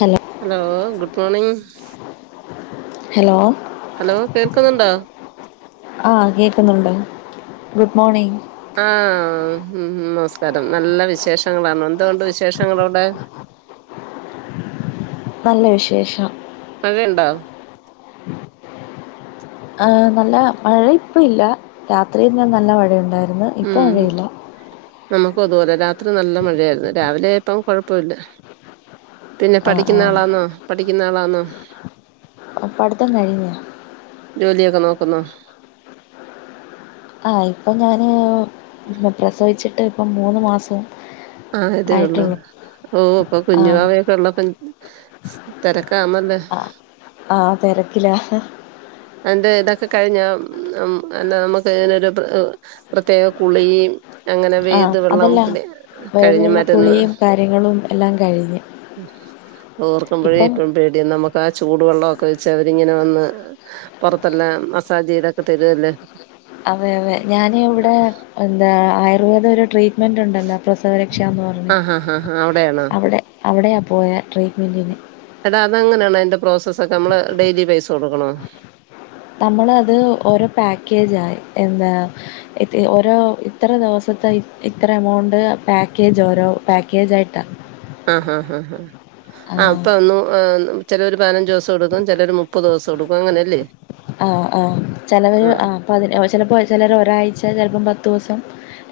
Hello hello good morning. Hello hello കേൾക്കുന്നുണ്ടോ. ആ കേൾക്കുന്നുണ്ട്. Good morning. ആഹ് ഉം നമസ്കാരം നല്ല വിശേഷങ്ങളാണ് എന്തോ ഒണ്ട് വിശേഷങ്ങളവിടെ. നല്ല വിശേഷം. മഴ ഉണ്ടോ? ആഹ് നല്ല മഴ ഇപ്പ ഇല്ല. രാത്രിയിൽ ഇന്ന് നല്ല മഴയുണ്ടായിരുന്നു ഇപ്പം ഉം മഴയില്ല നമുക്ക് അതുപോലെ രാത്രി നല്ല മഴയായിരുന്നു. രാവിലെ ആയപ്പം കൊഴപ്പമില്ല. പിന്നെ ആ ആ പഠിക്കുന്ന ആളാന്നോ പഠിക്കുന്ന ആളാന്നോ. അ പട്ത്തം കഴിഞ്ഞ ജോലിയൊക്കെ നോക്കുന്നോ ആഹ് ഇപ്പം ഞാൻ പ്രസവിച്ചിട്ട് ഇപ്പം മൂന്ന് മാസം ആയതേ ഉള്ളൂ. ആയിട്ടുള്ളൂ ഓ അപ്പൊ ആ കുഞ്ഞു വാവയോ? തെർളോകഞ്ഞ് തെരക്കാമ്മന്തെ ആ ആഹ് തെരക്കില. അന്റെ ഏതൊക്കെ കഴിഞ്ഞാ ഉം ഉം അന്ന നമുക്ക് [unintelligible] പ്രത്യേക കുളീം അങ്ങനെ ആ വെയ്ത് വെള്ളം അതല്ല പിന്നെ കഴിഞ്ഞ് വയറുള്ള മരുന്ന് കുളിയും കാര്യങ്ങളും എല്ലാം കഴിഞ്ഞ് ഓർക്കുമ്പോഴേ ഇപ്പം ഇപ്പഴും പേടിയ നമ്മക്ക് ആ ചൂടു വെള്ളെക്കെ വെച്ച് അവരിങ്ങനെ വന്ന് പൊറത്തല്ലാം മസാജ് ചെയ്തൊക്കെ തരുവല്ലെ അതെ അതെ ഞാനിവിടെ എന്താ ആയുർവേദ ഒരു ട്രീറ്റ്മെന്റെണ്ടല്ലോ പ്രസവരക്ഷ എന്ന് പറഞ്ഞ് ആ ഹാ ഹാ അവിടെണോ? അവിടെ അവിടെയാ പോയേ ട്രീറ്റ്മെന്റിന് എടാ അതെ എങ്ങനാണ്. അയിന്റെ പ്രോസസ് ഒക്കെ നമ്മള് ഡെയിലി പൈസ കൊടുക്കണോ? നമ്മളത് ഓരോ പാക്കേജ എന്താ ഇത് ഓരോ ഇത്ര ദിവസത്തെ ഇത്ര എമൗണ്ട് പാക്കേജ് ഓരോ പാക്കെജായിട്ടാ. ആഹ് ഹാ ഹ ഹ ആ ആഹ് പ്പൊന്ന് ചെലര് പതിനഞ്ച് സം എടുക്കും ചെലര് മുപ്പത് സം എടുക്കും. അങ്ങനെയല്ലേ? അ ആഹ് ചെലവര് ആ ചെലപ്പോ ചെലര് ഒരാഴ്ച ചെലപ്പം പത്തൂസം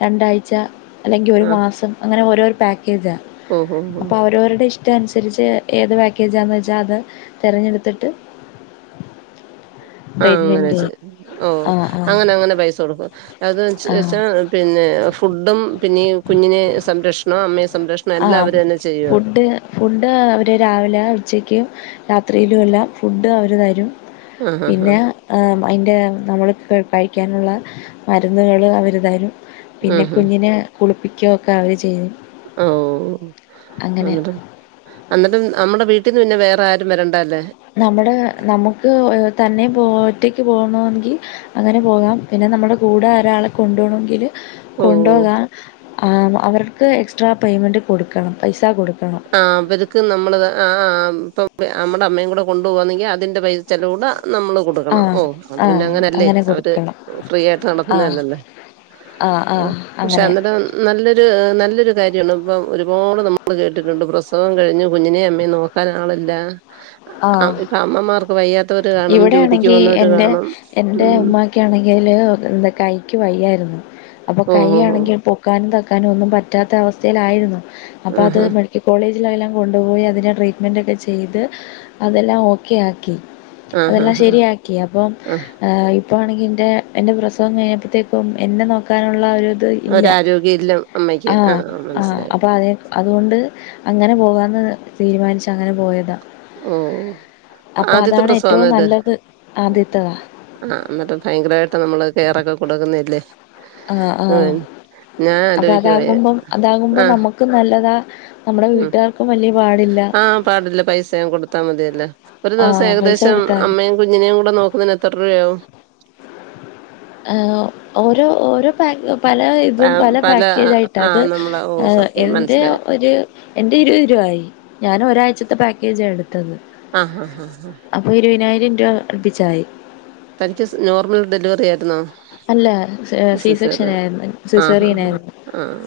രണ്ടാഴ്ച അല്ലെങ്കി ഒരു ആ മാസം അങ്ങനെ ഓരോര് പാക്കേജ ഓ ഹോ ഹോ അപ്പോ അവരോരുടെ ഇഷ് ഷ്ടന്സരിച്ച് ഏത് പാക്കേജാന്ന് വെച്ചാ അത് തെരഞ്ഞെട്ത്ത്ട്ട് ട്രീറ്റ്മെന്റ് ആങ്ങനെച്ചെ ഓ ആഹ് ആഹ് അങ്ങനെ അങ്ങനെ പൈസ കൊടുക്കും അത് ച്ച ആഹ് ച്ചാ പിന്നെ ഫുഡും പിന്നീകുഞ്ഞിനെ സംരക്ഷണം അമ്മയെ സംരക്ഷ് ആഹ് ഫുഡ് ഫുഡ് അവര് രാവിലെ ഉച്ചക്കു രാത്രിയിലു എല്ലാം ഫുഡ് അവര് തരും ആ ഹാ ഹാ പിന്നെ ആം അയിൻ്റെ നമ്മൾ കഴിക്കാനുള്ള മരുന്നുകൾ അവര് തരും. ആ പിന്നെ ഹാ കുഞ്ഞിനെ കുളിപ്പിക്കെക്ക അവര് ചെയ്യും ഓഹ് അങ്ങനെ അന്ന്ട്ട് അന്നിട്ട് ഉം അമ്മടെ വീട്ടീന്ന് പിന്നെ വേറ ആരും വരേണ്ടല്ലേ നമ്മടെ നമുക്ക് തന്നെ പോറ്റയ്ക്ക് പോണോങ്കി അങ്ങനെ പോകാം. പിന്നെ നമ്മടെ കൂടെ രാളെ കൊണ്ടു പോണോങ്കില് ഓ കൊണ്ടോകാം. ആ അവർക്ക് എക്സ്ട്രാ പേയ്മെൻറ് കൊടുക്കണം പൈസ കൊടുക്കണം. ആഹ് അവര്ക്ക് നമ്മള് ആഹ് ആഹ് പ്പ അമ്മടെ അമ്മയെങ്കുടെ കൊണ്ടു പോവാന്നെങ്കി അതിന്റെ പൈസ് ചെലൂട നമ്മള് കൊടു റണ ആഹ് ഓ അത് പിന്നെ ആഹ് അങ്ങനല്ലേ അങ്ങനെ അവര് കൊടുക്കണം ഫ്രീ ആയിട്ട് ആഹ് നടത്ത്ന്നെയല്ലല്ലേ. ആഹ് ആഹ് പക്ഷെ അങ്ങനെ എന്നിട്ട് നല്ലൊരു നല്ലൊരു കാര്യാണ് ഇപ്പ ഒരുപാട് നമ്മള് കേ ട്ടിട്ടുണ്ട് പ്രസവം കഴിഞ്ഞു കുഞ്ഞിനെ അമ്മേ നോക്കാൻ ആളില്ല ആഹ് ഇപ്പൊ അമ്മമാർക്ക് വയ്യാത്തവര് കാണും. ജോലിക്ക് ഇവിടെയാണെങ്കി വന്നവര് കാണും ഉം. ക്കിണങ്കിലെ കൈക് വയ്യായിരുന്നു അപ്പോ ഓ കൈ ഓ ഓ ആണെങ്കി പൊ ക്കാനും താക്കാനും ഒന്നും പറ്റാത്ത അവസ്ഥയിലായിരുന്നു അപ്പ അത് ആഹാ ഇ കോളേജിലെല്ലാം കൊണ്ടുപോയി അതിനെ ട്രീറ്റ്മെൻറ്ക്കെ ചെയ്ത് അതെല്ലാ ഓക്കെ ആക്കി ആഹാ അതെല്ലാം ഹാ ശരിയാക്കി അപ്പം ആ പ്പോ ആണെങ്കി ൻ്റെ എൻ്റെ പ്രസവം കഴിഞ്ഞപ്പത്തേക്കും എന്നെ നോക്കാനുള്ള ഒരു അത് ഇല്ല ഒരാരോഗ്യം ഇല്ല അമ്മയ്ക്ക്. ആഹ് ആഹ് മനസ്സിലായി. അപ്പൊ അതെ അതുകൊണ്ട് അങ്ങനെ പോകാന്ന് തീരുമാനിച്ച അങ്ങനെ പോയത. ഓഹ് അപ്പ ആദ്യത്തെ അതാണ് പ്രസവാന്നോ ഏറ്റവും ഇത്? നല്ലത് ആദ്യത്തതാ. ആഹ് എന്നിട്ട് ഭയങ്കരായിട്ട് നമ്മള് കെയറൊക്കെ കൊടുക്കുന്നെല്ലേ. ആഹ് ആഹ് അപ്പ ആലോചിക്കുവാ അതാകുമ്പം, അതാകുമ്പോ ആഹ് നമുക്കും നല്ലതാ നമ്മുടെ ഉം വീട്ടുകാർക്കും വലിയ പാടി ആഹ് പാടില്ല പൈസയും കൊടുത്താ മതിയല്ലേ ഒരു ആ ദിവസം പൈസ ഏകദേശം കൊടുത്താ മതി. അമ്മയേം കുഞ്ഞിനേയും കൂട നോക്കുന്നതിന് എത്ര രൂപയാവും? ആ ഓരോ ഓരോ പാക്ക് പല ഇതും പല പാക്കേജായിട്ടാ അത് ആഹ് നമ്മളെ ഓഹ് സത്യം എൻ്റെ മനസ്സിലായി. ഒരു എൻ്റെ ഇരുവത് രുവായി ഞാന് ഒരാഴ്ചത്തെ പാക്കേജാ എടുത്തത്. ആ ഹ ഹ ഹ അപ്പോ ഇരുപതിനായിരം രൂപ അടുപ്പിച്ചായി തനിക്ക് സ് നോർമൽ ഡെലിവറി ആയിരുന്നോ? അല്ല സിസേറിയൻ സീസെക്ഷനായിര്ന്ന്. ആഹ് ആഹ് ആഹ് സിസേറിയനായിര്ന്ന്. ആഹ്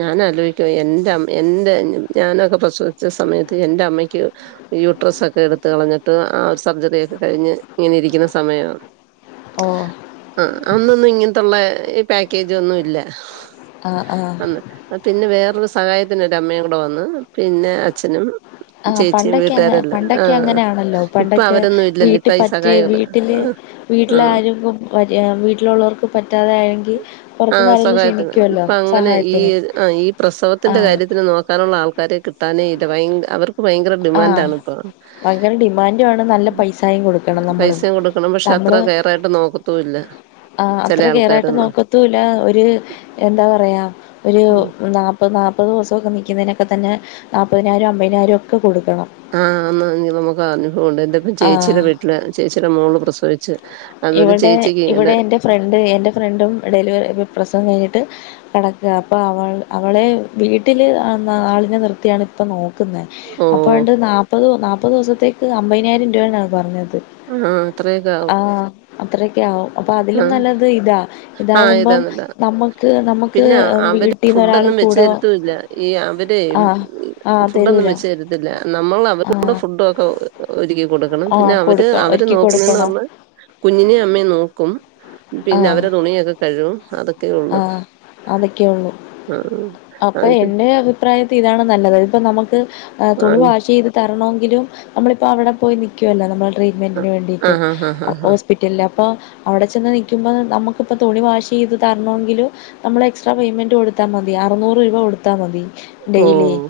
ഞാൻ ആലോചിക്കുവാ എന്റെ, എന്റെ ഞാനൊക്കെ പ്രസവിച്ച സമയത്ത് എന്റെ അമ്മയ്ക്ക്. യൂട്രസക്കെ എടുത്ത് കളഞ്ഞിട്ട് ആ സർജറി ഒക്കെ കഴിഞ്ഞ് ഇങ്ങനെ ഇരിക്കുന്ന സമയാണ്. ഓ ആ അന്നൊന്നും ഇങ്ങനത്തുള്ള ഈ പാക്കേജൊന്നും ഇല്ല ആഹ് ആഹ് അന്ന് പിന്നെ വേറൊരു സഹായത്തിന് ഒരു അമ്മയും കൂടെ വന്ന് പിന്നെ അച്ഛനും ആ ചേച്ചിയും പണ്ടൊക്കെ അങ്ങ വീട്ടുകാരെല്ലാം ആ പണ്ടൊക്കെ അങ്ങനെയാണല്ലോ ഇപ്പൊ പണ്ടൊക്കെ അവരൊന്നും ഇല്ലല്ലോ വീട്ടി ഇപ്പൊ ഈ പറ്റി വീ സഹായികള് വീട്ടില് ആ വീട്ടിലാരക്കും വീട്ടിലൊള്ളോർക്ക് പറ്റാതായെങ്കി ആഹ് സഹായത്തിന് ഇപ്പൊ അങ്ങനെ ഈ, ഈ പ്രസവത്തിന്റെ ആഹ് കാര്യത്തിന് നോക്കാനുള്ള ആൾക്കാരെ കിട്ടാനേ ഇല്ല ഭയ അവർക്ക് ഇപ്പ ഭയങ്കര ഡിമാൻഡ് ആഹ് ആണിപ്പോ ഭയങ്കര ഡിമാൻഡും ആണ് നല്ല പൈസായും കൊടുക്കണം പൈസ നമ്മള് പൈസേം കൊടുക്കണം പക്ഷെ അത്ര നമ്മള് കെയറായിട്ട് നോക്കത്തൂല്ല. ആ അത്ര കെയറായിട്ട് നോക്കത്തൂല്ല ഒരു എന്താ പറയാ ഒരു ഉം നാ ഇപ്പ നാപ്പത് ദെവസൊക്കെ നിക്കുന്നേനക്ക തന്നെ നാപ്പതിനായിരം അമ്പയിനായിരം ഒക്ക കൊടുക്കണം. ആഹ് അന്ന് നമുക്ക് അനുഭവണ്ട് എന്റെത് ആ ചേച്ചിടെ വീട്ടില് ചേച്ചീടെ മോള് പ്രസവിച്ച്. അതൊരു ഇവിടെ, ചേച്ചിക്ക് ഇങ്ങനെ ഇവിടെൻ്റെ ഫ്രണ്ട് എൻ്റെ ഫ്രണ്ടും ഡെലിവ പ്രസവം കഴിഞ്ഞിട്ട് കെടക്കാ അപ്പൊ അവൾ അവളെ വീട്ടില് ആളിനെ നിർത്തിയാണ് ഇപ്പ നോക്കു നിക്കുന്നേ ഓ അപ്പോഴ്ണ്ട് നാപ്പത്, നാപ്പത് ദിവസത്തേക്ക് അമ്പതിനായിരന്റുവേണ് അന്ന് പറഞ്ഞത്. ആ അത്രേക്ക ആവും. അത്രക്കെ ആവും. അപ്പൊ അതിലും ആഹ് നല്ലത് ഇതാ ആഹ് ഇതാകുമ്പം ഇതാന്നില്ല നമുക്ക് നമുക്ക് പിന്നെ അവര് വീട്ട ഫുഡൊന്നും വെച്ചു തരത്തൂല്ല. ഈ അവരെ ആഹ് ആഹ് ഫുഡൊന്നും തരൂല വെച്ച് തരത്തി ല്ല നമ്മൾ അവർക്കൂടെ ആഹ് ഫുഡൊക്കെ ഒരുക്കി കൊടുക്ക ആഹ് പിന്നെ അവര്, കൊടുക്ക അവര് ഒരുക്കി നോക്കുന്നെന്ന് കൊടുക്കണം പറഞ്ഞ. കുഞ്ഞിനേം അമ്മയേം നോക്കും പിന്നെ ആഹ് അവരെ തുണിയൊക്കെ കഴുവും അതൊക്കെ ഉള്ളു ആഹ് അതൊക്കെള്ളു ആഹ് അപ്പൊ എന്റെ അഭി അഭിപ്രായത്തി ഇതാണ് നല്ലത് ഇപ്പൊ നമുക്ക് തുണി ആഹ് വാഷ് ചെയ്ത് തരണോങ്കിലും നമ്മളിപ്പോ അവിടെ പോയി നി നിക്കോലോ നമ്മള് ട്രീറ്റ്മെന്റിന് വേണ്ടിട്ട് ആഹ് ആഹ് ആഹ് അപ്പൊ ആഹ് ആഹ് ഹോസ്പി പിറ്റലിൽ അപ്പൊ അവിടെ ചെന്ന് നിക്കുമ്പോ നമ്മക്കിപ്പൊ തുണി വാഷേയ്ത് തരണോങ്കിലും നമ്മള് എക്സ്ട്രാ പേയ്മെന്റ് കൊടുത്താ മതി അറൂന്നൂറ് രൂപ കൊടുത്താ മതി. ഡെയിലി ഓഹ്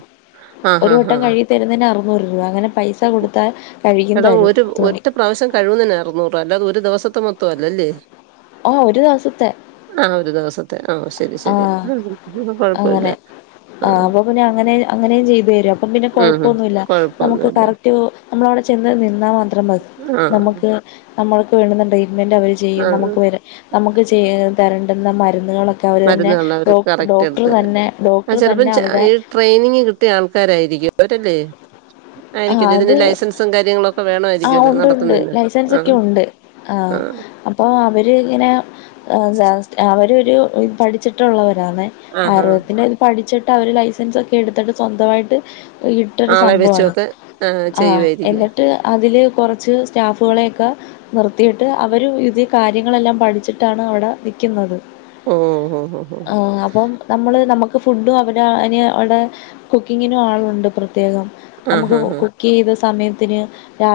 ആഹ് ഒരു ആഹ് വട്ടം ആഹ് കഴുകി തരുന്നതിന് അറുന്നൂറ് രൂപ അങ്ങനെ പൈസ കൊടുത്താൽ കഴുകിയും എടാ തരും ഒരു തുണി. ഒറ്റ പ്രാവശ്യം കഴിവുന്നതിന് അറുന്നൂറ് അല്ലാതെ ഒരു ദിവസത്തെ മൊത്തം അല്ലല്ലേ. ആഹ് ഒരു ദിവസത്തെ. ആഹ് ഒരു ദിവസത്തെ ആഹ് ശെരി, ശെരി ആഹ് അതൊന്നും കൊഴപ്പല്ല. ആ അപ്പൊ പിന്നെ അങ്ങനെ അങ്ങനെയും ചെയ്തു തരും അപ്പൊ പിന്നെ ഉം കൊഴപ്പൊന്നൂല്ല നമുക്ക് കൊഴപ്പൊന്നുമില്ല കറക്റ്റ്. നമ്മള അവിടെ ചെന്ന് നിന്നാ മാത്രം മതി ആഹ് നമുക്ക് നമ്മൾക്ക് വേണ്ടുന്ന ട്രീറ്റ്മെന്റ് അവര് ചെയ്യും ആഹ് നമുക്ക്, നമുക്ക് ചെയ്യേ തരേണ്ടുന്ന മരുന്നുകളൊ അവര്തന്നെ മരുന്നുകൾ ഡോ, അവര് കറക്റ്റ് ഡോക്ടർ എടുത്ത് തരും തന്നെ ഡോക്ടർ അത് ചിലപ്പം തന്നെ, ച- അവിടെ ഈ ട്രെയിനിങ് കിട്ടിയ ആൾക്കാരായിരിക്കും അവരല്ലേ. ആഹ് ആയിരിക്കില്ല, ഇതിന് അത് ലൈസൻസും കാര്യങ്ങളൊക്കെ ആഹ് വേണമായിരിക്കുല്ലോ ഉണ്ട് ഉണ്ട് നടത്തുന്നെ ലൈസൻസ് ഒക്കെ ആഹ്. ഉണ്ട് ആഹ് ആം ഓ അവരിങ്ങനെ എന്താ അവരൊരു പഠിച്ചിട്ടുള്ള വരാന്നെ. ആഹ് ആഹ് ആയുർവേദത്തിന്റെ ഇത് പഠിച്ചിട്ട് അവര് ലൈസൻസ് ഒക്കെ എടുത്തിട്ട് സ്വന്തമായിട്ട്. ഇട്ടൊരു ആളെ സംഭവവാണ് വെച്ചുമൊക്കെ ആഹ് ചെയ്യുമായിരിക്കും എന്നി ട്ട് അതില് കുറച്ച് സ്റ്റാഫുകളെയൊക്കെ. നിർത്തിയിട്ട് അവര് ഇത് കാര്യങ്ങളെല്ലാം പഠിച്ചിട്ടാണ് അവിടെ നിക്കുന്നത്. ഓഹ് ഓഹ് ഓഹ് ഓഹ് ആഹ് അപ്പം നമ്മള് നമുക്ക് ഫുഡും അവിടെ അയിന് അവിടെ കുക്കിംഗിനും ആളുണ്ട് പ്രത്യേകം. നമുക്ക് കുക്ക് ചെയിത സമയത്തിന്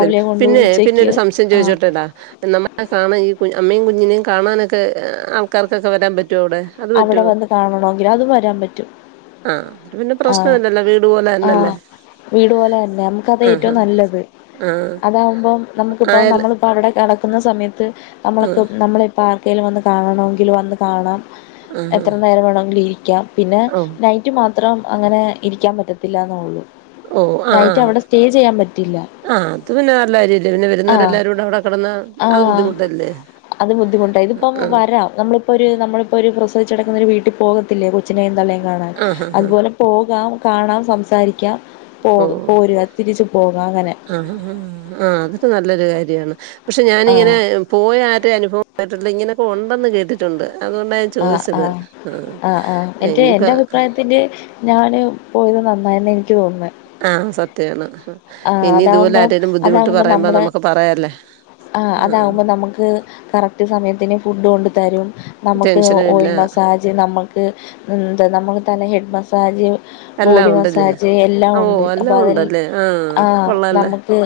ത്തിൽ കൊണ്ട് പിന്നെ പിന്നെ ഉച്ചക്ക് ഒരു സംശയം ആ ചോദിച്ചോട്ടെടാ നമ്മള്. ആഹ് സാനം ഈ കു അമ്മയും കുഞ്ഞിനെയും കാണാനൊക്കെ ആൾക്കാർക്കൊക്കെ വരാൻ പറ്റുവോ അവിടെ. അത് അവിടെ പറ്റുവോ വന്ന് കാണണമെങ്കിൽ അതു വരാൻ പറ്റു. ആഹ് അത് പിന്നെ. ആഹ് പ്രശ്നമില്ലല്ലോ വീട് പോലെ തന്നല്ലേ ആഹ് വീട് പോലെ തന്നെ നമുക്കത് ആ ഹാ ഏറ്റവും നല്ലത് ആ അതാവുമ്പോ നമുക്കിപ്പം ആയല്ല നമ്മളിപ്പോ അവിടെ കിടക്കുന്ന സമയത്ത് ആ നമ്മൾക്ക് നമ്മള് ഇപ്പൊ. ഇപ്പൊ ആർക്കേലും വന്നു കാണണമെങ്കിൽ വന്ന് കാണാം, ആ ഹാ എത്ര നേരം വേണമെങ്കിൽ ഇരിക്കാം. പിന്നെ ഓ നൈറ്റ് മാത്രം അങ്ങനെ ഇരിക്കാൻ പറ്റത്തില്ല എന്നേയുള്ളൂ. ഓ നൈറ്റ്‌ അവിടെ സ്റ്റേ ചെയ്യാൻ പറ്റില്ല. ആഹ് അത് പിന്നെ നല്ല കാര്യല്ലേ പിന്നെ ആഹ് വരുന്നൊരല്ലാരൂടി അവിടെ കിടന്നാ അത് ആഹ് ബുദ്ധിമുട്ടല്ലേ അത് ബുദ്ധിമുട്ടായി ഇതിപ്പോ ആ വരാം നമ്മള്. ഇപ്പൊരു നമ്മളിപ്പോ ഒരു പ്രസവിച്ചു കിടക്കുന്ന ഒരു വീട്ടിൽ പോകത്തില്ലേ, കൊച്ചിനെയും തള്ളയും കാണാൻ. ആ ഹാ ഹാ അതുപോലെ പോകാം കാണാം സംസാരിക്കാം പോ ഓ പോരുക, തിരിച്ചു പോകാം അങ്ങനെ. ആഹ് ആഹ് അതൊക്കെ നല്ലൊരു കാര്യമാണ് പക്ഷെ ഞാനിങ്ങനെ ആഹ് പോയാ ആരേ അനുഭവം കേട്ടിട്ടില്ല, ഇങ്ങനൊക്കെ ഉണ്ടെന്ന് കേട്ടിട്ടുണ്ട് അതുകൊണ്ടായി. ആഹ് ആഹ് ആഹ് ആഹ് എന്റെ ഇനിയിപ്പ എന്റെ അഭിപ്രായത്തിന്റെ. ഞാന് പോയത് നന്നായെന്ന് എനിക്ക് തോന്നുന്നു. ആഹ് സത്യമാണ്. ആഹ് അതാവുമ്പോ അതാവുമ്പോ നമ്മടെ, നമുക്ക് പറയാല്ലേ ആഹ് അതാവുമ്പോ നമുക്ക്. കറക്റ്റ് സമയത്തിന് ഫുഡ് കൊണ്ട് തരും നമുക്ക് ടെൻഷനും ഇല്ല ഓയിൽ മസാജ നമുക്ക് എന്താ നമുക്ക് തല ഹെഡ് മസാജ്. എല്ലാം ബോഡി ഉണ്ടല്ലേ മസാജ് എല്ലാ ഓഹ് ഒണ്ട്, അപ്പൊ എല്ലാം അതിൽ ഉണ്ടല്ലേ ആഹ് കൊള്ളാല്ലേ നമുക്ക്.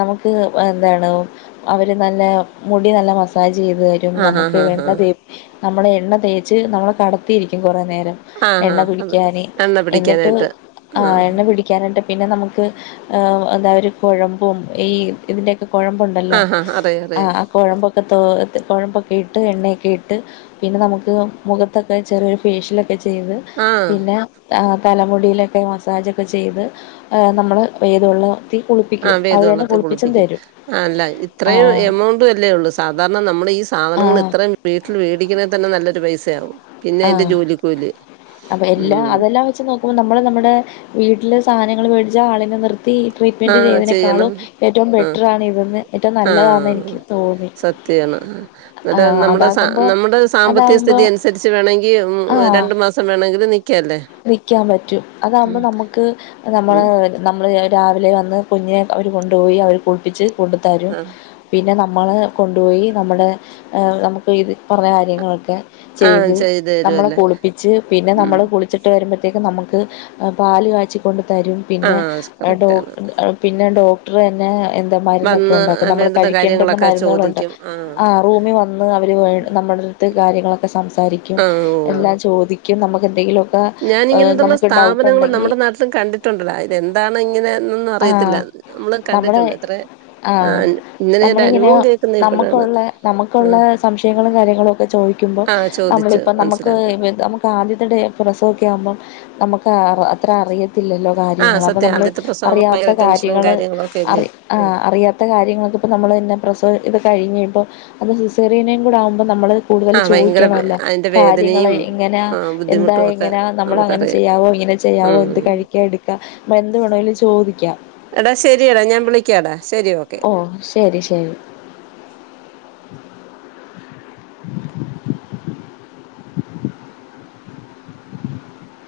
നമുക്ക് എന്താണ് അവർ നല്ല മുടി നല്ല മസാജ് ചെയ്ത് തരും രും ആഹ് നമുക്ക് ആഹ് ആഹ് എണ്ണ ആഹ് തേച്ചു നമ്മ ബ് എണ്ണ തേച്ച് നമ്മള് കടത്തിയിരിക്കും കുറേ നേരം ആഹ് എണ്ണ ആഹ് അത് പിടിക്കാന് എണ്ണ എന്നിട്ട് പിടിക്കാനായിട്ട് ആഹ് എണ്ണ പിടി ക്യാനുണ്ട് പിന്നെ നമുക്ക് എന്താ ഒരു കുഴമ്പും ഈ ഇതി്ന്റൊക്കെ കുഴമ്പും ഉ ഉണ്ടാലോ, ആഹ് ആഹ് അറിയാം അറിയാം ആഹ് ആഹ് കുഴമ്പ് ഒക്കെ തോ കുഴമ്പൊക്കെ ഇട്ട് എണ്ണയൊക്കെ ഇട്ട്. പിന്നെ നമുക്ക് മുഖത്തൊക്കെ ചെറിയൊരു ഫേഷ്യൽ ഒക്കെ ചെയ്ത്. ആഹ് പിന്നെ തലമുടിയിലൊക്കെ മസാജൊക്കെ ചെയ്ത് നമ്മള് വേദയുള്ള ആഹ് വേദവെള്ളത്തിൽ കുളിപ്പിക്കും. ആഹ് അല്ലെ ആ ഇത്രയും എമൗണ്ട് അല്ലെയുള്ളൂ സാധാരണ നമ്മള് ഈ ആ സാധനങ്ങൾ ഇത്രയും. വീട്ടിൽ മേടിക്കണം തന്നെ നല്ലൊരു പൈസയാവും. പിന്നെ അയിന്റെ ആഹ് ജോലിക്കൂലി അപ്പൊ എല്ലാ ഉം അതെല്ലാം വെച്ച് നോക്ക ക്കുമ്പോ നമ്മള് നമ്മുടെ വീട്ടില് സാധനങ്ങള് മേടിച്ചാ ആളിനെ നിർത്ത ത്തി ട്രീറ്റ്മെന്റ് ആഹ് ചെയ്യണം ചെയ്യുന്നതിനേക്കാളും ഏറ്റവും ആഹ് ബെറ്ററാണ് ഇതെന്ന് ഏറ്റവും നല്ലതാണ് ആഹ് എനിക്ക്. തോന്നി സത്യാണ് ആ ന്നിട്ട് നമ്മുടെ അതാകുമ്പോൾ നമ്മുടെ സാമ്പത്തിക അതാകുമ്പോൾ സ്ഥിതി അനുസ അനുസരിച്ച് വേണമെങ്കിൽ ഉം ആ രണ്ടു മാസം വേണമെങ്കിലും നിക്കല്ലേ. നിക്കാൻ പറ്റും, അതാകുമ്പോ ഉം നമുക്ക് നമ്മടെ. ഉം നമ്മൾ രാവിലെ വന്ന് കുഞ്ഞെ അവര് കൊണ്ടുപോയി അവര് കുളിപ്പിച്ച് കൊണ്ടുത്തരും ആഹ് പിന്നെ നമ്മള് കൊണ്ടുപോയി നമ്മുടെ ഏഹ് നമുക്ക് ഇത് പറഞ്ഞ കാര്യങ്ങളൊക്കെ ആഹ് ചെയ്ത് ചെയ്ത നമ്മളെ കുളിപ്പിച്ച് പിന്നെ നമ്മള് കുളിച്ചിട്ട് വരുമ്പോത്തേക്കും നമുക്ക് പാല് കാച്ചിക്കൊണ്ട് തരും പിന്നെ ആഹ് ഡോ കറക്റ്റാണ് ആഹ് പിന്നെ ഡോക്ടറ് തന്നെ എന്താ മരുന്നൊക്കെ വന്ന് ഒണ്ടാക്കും നമ്മള് വേണ്ടുന്ന കഴിക്കേണ്ടുന്ന കാര്യങ്ങളൊക്കെ മരുന്നുകളുണ്ട് ചോദിക്കും ആഹ് റൂമിൽ വന്ന് അവര് നമ്മളുടെ അടുത്ത് കാര്യങ്ങളൊക്കെ ക്ക സംസാരിക്കും ആഹ് എല്ലാം ചോദിക്കും നമുക്ക് എന്തെങ്കിലുവൊ ഞാനിങ്ങനത്തുള്ള സ്ഥാപനങ്ങള് നമ്മുടെ നാട്ടിലും കണ്ടിട്ടുണ്ടടാ ഇതെന്താണ് ഇങ്ങനെ എന്നൊന്നും അറിയത്തില്ല ആഹ് നമ്മള് നമ്മുടെ കണ്ടിട്ടുണ്ട് ഇത്രേ ആഹ് നമ്മളിങ്ങനെ ഇപ്പോഴാണ് നമുക്കുള്ള ആ നമുക്കുള്ള സംശയങ്ങളും കാര്യങ്ങളും ഒക്കെ ചോദിക്ക ക്കുമ്പം ആ ചോദിച്ച് നമ്മളിപ്പ നമുക്ക് മനസ്സിലാക്കുക ഏഹ് നമു പ്പാദ്യത്തെ ഡേ പ്രസവൊക്കെ ആവുമ്പം നമുക്ക് ആറാ അത്ര അറിയത്തില്ലല്ലോ ആ കാര്യങ്ങള് അപ്പൊ സത്യം നമ്മള് ആദ്യത്തെ പ്രസവം യാത്ത ഭയങ്കര ടെൻഷനും കാര്യങ്ങള് കാര്യങ്ങളും ഒക്കെ അല്ലേ അറി ഉം. ആഹ് അറിയാത്ത കാര്യങ്ങളൊക്കെ ഇപ്പോൾ നമ്മൾ തന്നെ പ്രസവം ഇത് കഴിഞ്ഞ ഇപ്പോൾ അത് സിസേറിയനേം കൂടെ ആകുമ്പം നമ്മള് ആ കൂടുതല് ഭയങ്കര ചോദിക്കണം വേ- ല്ലേ അതിന്റെ കാര്യങ്ങള് വേദനയും എങ്ങനാ ആ, എന്താ ബുദ്ധിമുട്ടും ഒക്കെ എങ്ങനാ നമ്മളങ്ങനെ നമുക്കറിയാം ചെയ്യാവോ ഇങ്ങനെ ചെയ്യാവോ എന്ത് ഉം. കഴിക്കാ എടുക്ക എന്ത് വേണ ചോ എടാ ശരിയടാ ഞാൻ വിളിക്കാടാ ശരി ഓക്കെ ഓ ശരി ശരി